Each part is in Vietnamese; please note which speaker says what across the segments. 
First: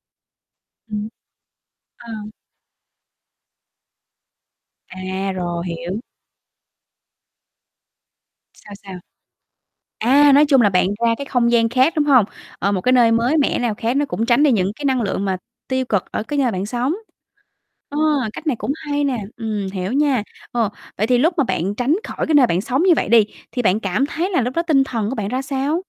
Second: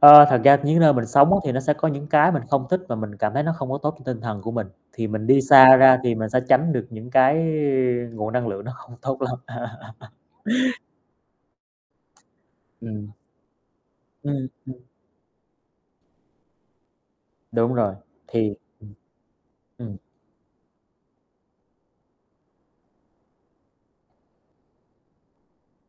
Speaker 1: Ơ, thật ra những nơi mình
Speaker 2: Ừm.
Speaker 1: sống á thì nó sẽ có những
Speaker 2: Ờ.
Speaker 1: cái mình không thích và mình cảm thấy nó không có tốt t tinh thần của mình, thì mình
Speaker 2: À,
Speaker 1: đi
Speaker 2: rồi,
Speaker 1: xa ra
Speaker 2: hiểu.
Speaker 1: thì mình sẽ tránh được những cái nguồn năng lượng nó
Speaker 2: Sao, sao?
Speaker 1: không tốt lắm.
Speaker 2: À, nói chung là, bạn ra cái không gian khác, đúng hông? Ờ, một cái
Speaker 1: Ừm.
Speaker 2: nơi mới mẻ nào khác nó cũng tránh
Speaker 1: Ừm,
Speaker 2: đi những
Speaker 1: ừm.
Speaker 2: cái năng lượng mà tiêu cực ở cái nơi bạn sống.
Speaker 1: Đúng rồi,
Speaker 2: Ờ, cách
Speaker 1: thì
Speaker 2: này cũng hay nè, ừm,
Speaker 1: ừm.
Speaker 2: hiểu
Speaker 1: Ừm.
Speaker 2: nha. Ừ, vậy thì lúc mà bạn tránh khỏi cái nơi bạn sống như vậy đi, thì bạn cảm thấy là lúc đó tinh thần của bạn ra sao?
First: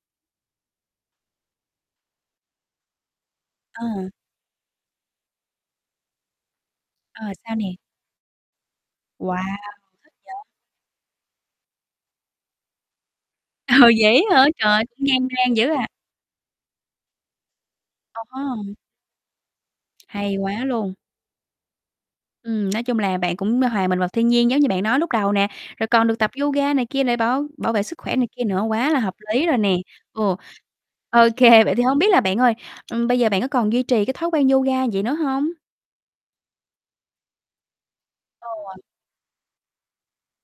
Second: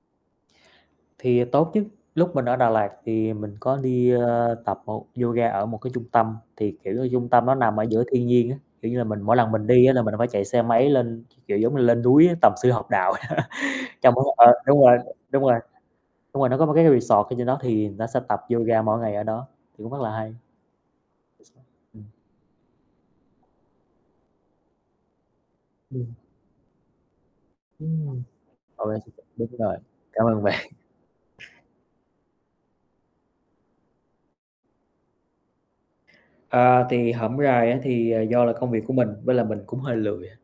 Speaker 1: Thì, à, tốt chứ, lúc mình ở Đà Lạt thì mình có đi,
Speaker 2: À.
Speaker 1: ờ, tập một yoga ở một cái trung tâm, thì, kiểu như,
Speaker 2: Ờ,
Speaker 1: trung tâm
Speaker 2: sao
Speaker 1: nó
Speaker 2: nè?
Speaker 1: nằm ở giữa thiên nhiên á, kiểu như là, mình mỗi
Speaker 2: Wow,
Speaker 1: lần mình đi á là
Speaker 2: thích
Speaker 1: mình phải
Speaker 2: vậy!
Speaker 1: chạy xe máy lên, kiểu, giống như lên núi á tầm sư học đạo.
Speaker 2: Ừ,
Speaker 1: Trong núi
Speaker 2: vậy hả,
Speaker 1: ơ,
Speaker 2: trời
Speaker 1: đúng
Speaker 2: ơi
Speaker 1: rồi,
Speaker 2: cũng gian
Speaker 1: đúng
Speaker 2: nan
Speaker 1: rồi.
Speaker 2: dữ à.
Speaker 1: Đúng rồi, nó có một cái resort ở trên đó thì nó ta sẽ tập
Speaker 2: Ờ. [unintelligible]
Speaker 1: yoga mỗi ngày ở đó, thì cũng rất là hay.
Speaker 2: Hay quá luôn.
Speaker 1: [unintelligible] Ừm.
Speaker 2: Ừm, nói chung là, bạn cũng hòa mình vào thiên nhiên giống như bạn nói lúc đầu nè, rồi còn
Speaker 1: Ừm.
Speaker 2: được tập yoga này kia để bảo bảo vệ sức khỏe
Speaker 1: Ừm,
Speaker 2: này kia nữa,
Speaker 1: ô
Speaker 2: quá là
Speaker 1: kê
Speaker 2: hợp
Speaker 1: [unintelligible]
Speaker 2: lý
Speaker 1: đúng
Speaker 2: rồi nè.
Speaker 1: rồi, cảm
Speaker 2: Ừ,
Speaker 1: ơn bạn.
Speaker 2: ô kê, vậy thì hông biết là bạn ơi, ừm, bây giờ bạn có còn duy trì cái thói quen yoga vậy nữa hông?
Speaker 1: À, thì hổm rày á thì, à, do là công
Speaker 2: Ừ.
Speaker 1: việc của mình nên là mình cũng hơi lười à.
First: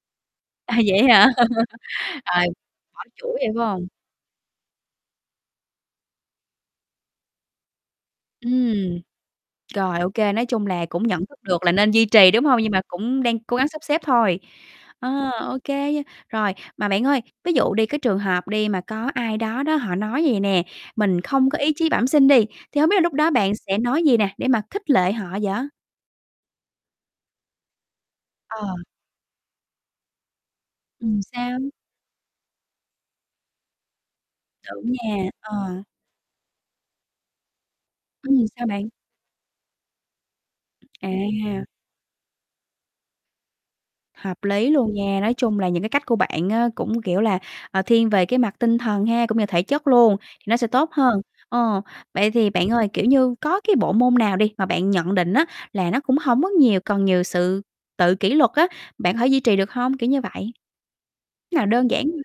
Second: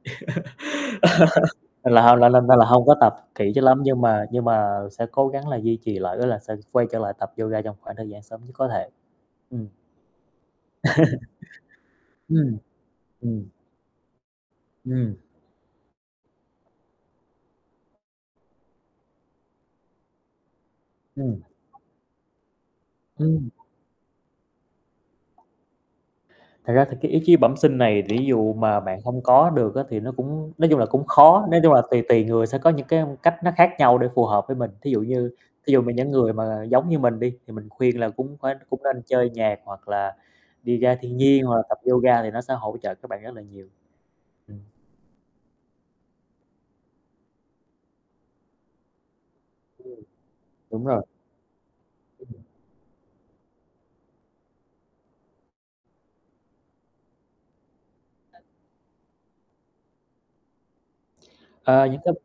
Speaker 2: À, vậy hả?
Speaker 1: Nên là ho lên lên
Speaker 2: Rồi,
Speaker 1: nên là hông có
Speaker 2: bỏ
Speaker 1: tập
Speaker 2: chuỗi rồi,
Speaker 1: kỹ
Speaker 2: phải
Speaker 1: cho lắm
Speaker 2: hông?
Speaker 1: nhưng mà nhưng mà sẽ cố gắng là duy trì lại, ý là sẽ quay trở lại tập yoga trong khoảng thời gian sớm nhất có thể.
Speaker 2: Ừm.
Speaker 1: Ừm.
Speaker 2: Rồi, ô kê, nói chung là, cũng nhận thức được là nên duy trì, đúng
Speaker 1: Ừm.
Speaker 2: hông? Nhưng mà cũng đang
Speaker 1: Ừm.
Speaker 2: cố gắng sắp xếp thôi.
Speaker 1: Ừm.
Speaker 2: Ờ, ô kê nha, rồi. Mà bạn ơi, ví dụ đi cái trường hợp đi mà có ai đó đó họ nói vầy nè: "Mình
Speaker 1: Ừm.
Speaker 2: không có ý chí bẩm sinh" đi. Thì hông biết là lúc đó
Speaker 1: Ừm.
Speaker 2: bạn sẽ nói gì nè để mà khích lệ họ vậy?
Speaker 1: Thật ra thì cái ý chí bẩm sinh này ví dụ
Speaker 2: Ờ.
Speaker 1: mà bạn hông có được á, thì nó cũng nói chung là, cũng
Speaker 2: Ừm,
Speaker 1: khó,
Speaker 2: sao?
Speaker 1: nói chung là, tùy tùy người sẽ có những cái âm cách nó khác nhau để phù hợp với mình.
Speaker 2: Đúng
Speaker 1: Thí dụ
Speaker 2: nha,
Speaker 1: như, thí dụ
Speaker 2: ờ.
Speaker 1: mà những người mà giống như mình đi thì mình khuyên là cũng
Speaker 2: Ừm,
Speaker 1: phải
Speaker 2: sao
Speaker 1: cũng
Speaker 2: bạn?
Speaker 1: nên chơi nhạc, hoặc là đi ra thiên nhiên, hoặc là
Speaker 2: À!
Speaker 1: tập yoga thì nó sẽ hỗ trợ các bạn rất là nhiều.
Speaker 2: Hợp
Speaker 1: Ừm.
Speaker 2: lý luôn nha, nói chung là, những cái cách của bạn á, cũng, kiểu là, ờ, thiên về cái mặt tinh thần ha, cũng như thể chất
Speaker 1: Ừm.
Speaker 2: luôn, thì nó sẽ
Speaker 1: Đúng
Speaker 2: tốt
Speaker 1: rồi.
Speaker 2: hơn. Ồ, vậy
Speaker 1: [unintelligible]
Speaker 2: thì bạn ơi, kiểu như, có cái bộ môn nào đi mà bạn nhận định á, là nó cũng hổng có nhiều cần nhiều sự tự kỷ luật á, bạn thể duy trì được hông, kiểu như vậy? Nào
Speaker 1: Ờ,
Speaker 2: đơn
Speaker 1: những
Speaker 2: giản
Speaker 1: cái
Speaker 2: thôi.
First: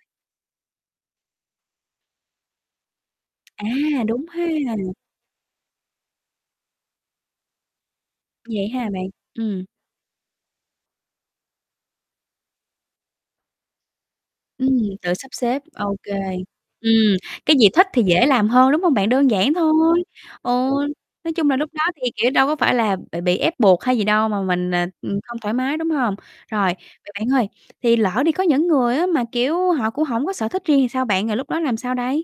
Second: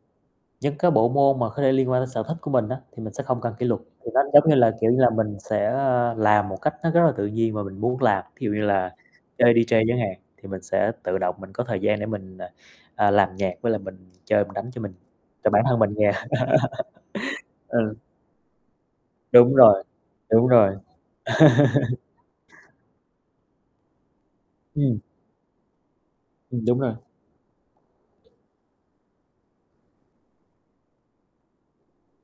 Speaker 1: những cái bộ môn mà khó thể liên quan đến sở thích của mình á, thì mình sẽ không cần kỷ luật,
Speaker 2: À,
Speaker 1: thì nó,
Speaker 2: đúng ha!
Speaker 1: giống như là, kiểu như là, mình sẽ, ơ, làm một cách nó rất là tự nhiên và mình muốn làm, thí dụ như
Speaker 2: Vậy ha
Speaker 1: là
Speaker 2: bạn.
Speaker 1: chơi
Speaker 2: Ừm.
Speaker 1: DJ chẳng hạn, thì mình sẽ tự động mình có thời gian để mình, à, à, làm nhạc với lại mình chơi mình đánh
Speaker 2: Ừm,
Speaker 1: cho mình,
Speaker 2: tự sắp
Speaker 1: cho
Speaker 2: xếp,
Speaker 1: bản thân mình
Speaker 2: ô
Speaker 1: nghe.
Speaker 2: kê. Ừm, cái gì thích
Speaker 1: Ừ.
Speaker 2: thì dễ làm hơn, đúng hông bạn? Đơn
Speaker 1: Đúng
Speaker 2: giản
Speaker 1: rồi,
Speaker 2: thôi.
Speaker 1: đúng
Speaker 2: Ừ,
Speaker 1: rồi.
Speaker 2: nói chung là, lúc đó thì, kiểu, đâu có phải là bị bị ép buộc hay gì đâu mà mình, à,
Speaker 1: Ừm.
Speaker 2: ừm, không thoải mái, đúng hông?
Speaker 1: Ừm,
Speaker 2: Rồi,
Speaker 1: đúng rồi.
Speaker 2: vậy bạn ơi, thì lỡ đi có những người á, mà, kiểu, họ cũng hổng có sở thích riêng thì sao bạn, rồi lúc đó làm sao đây?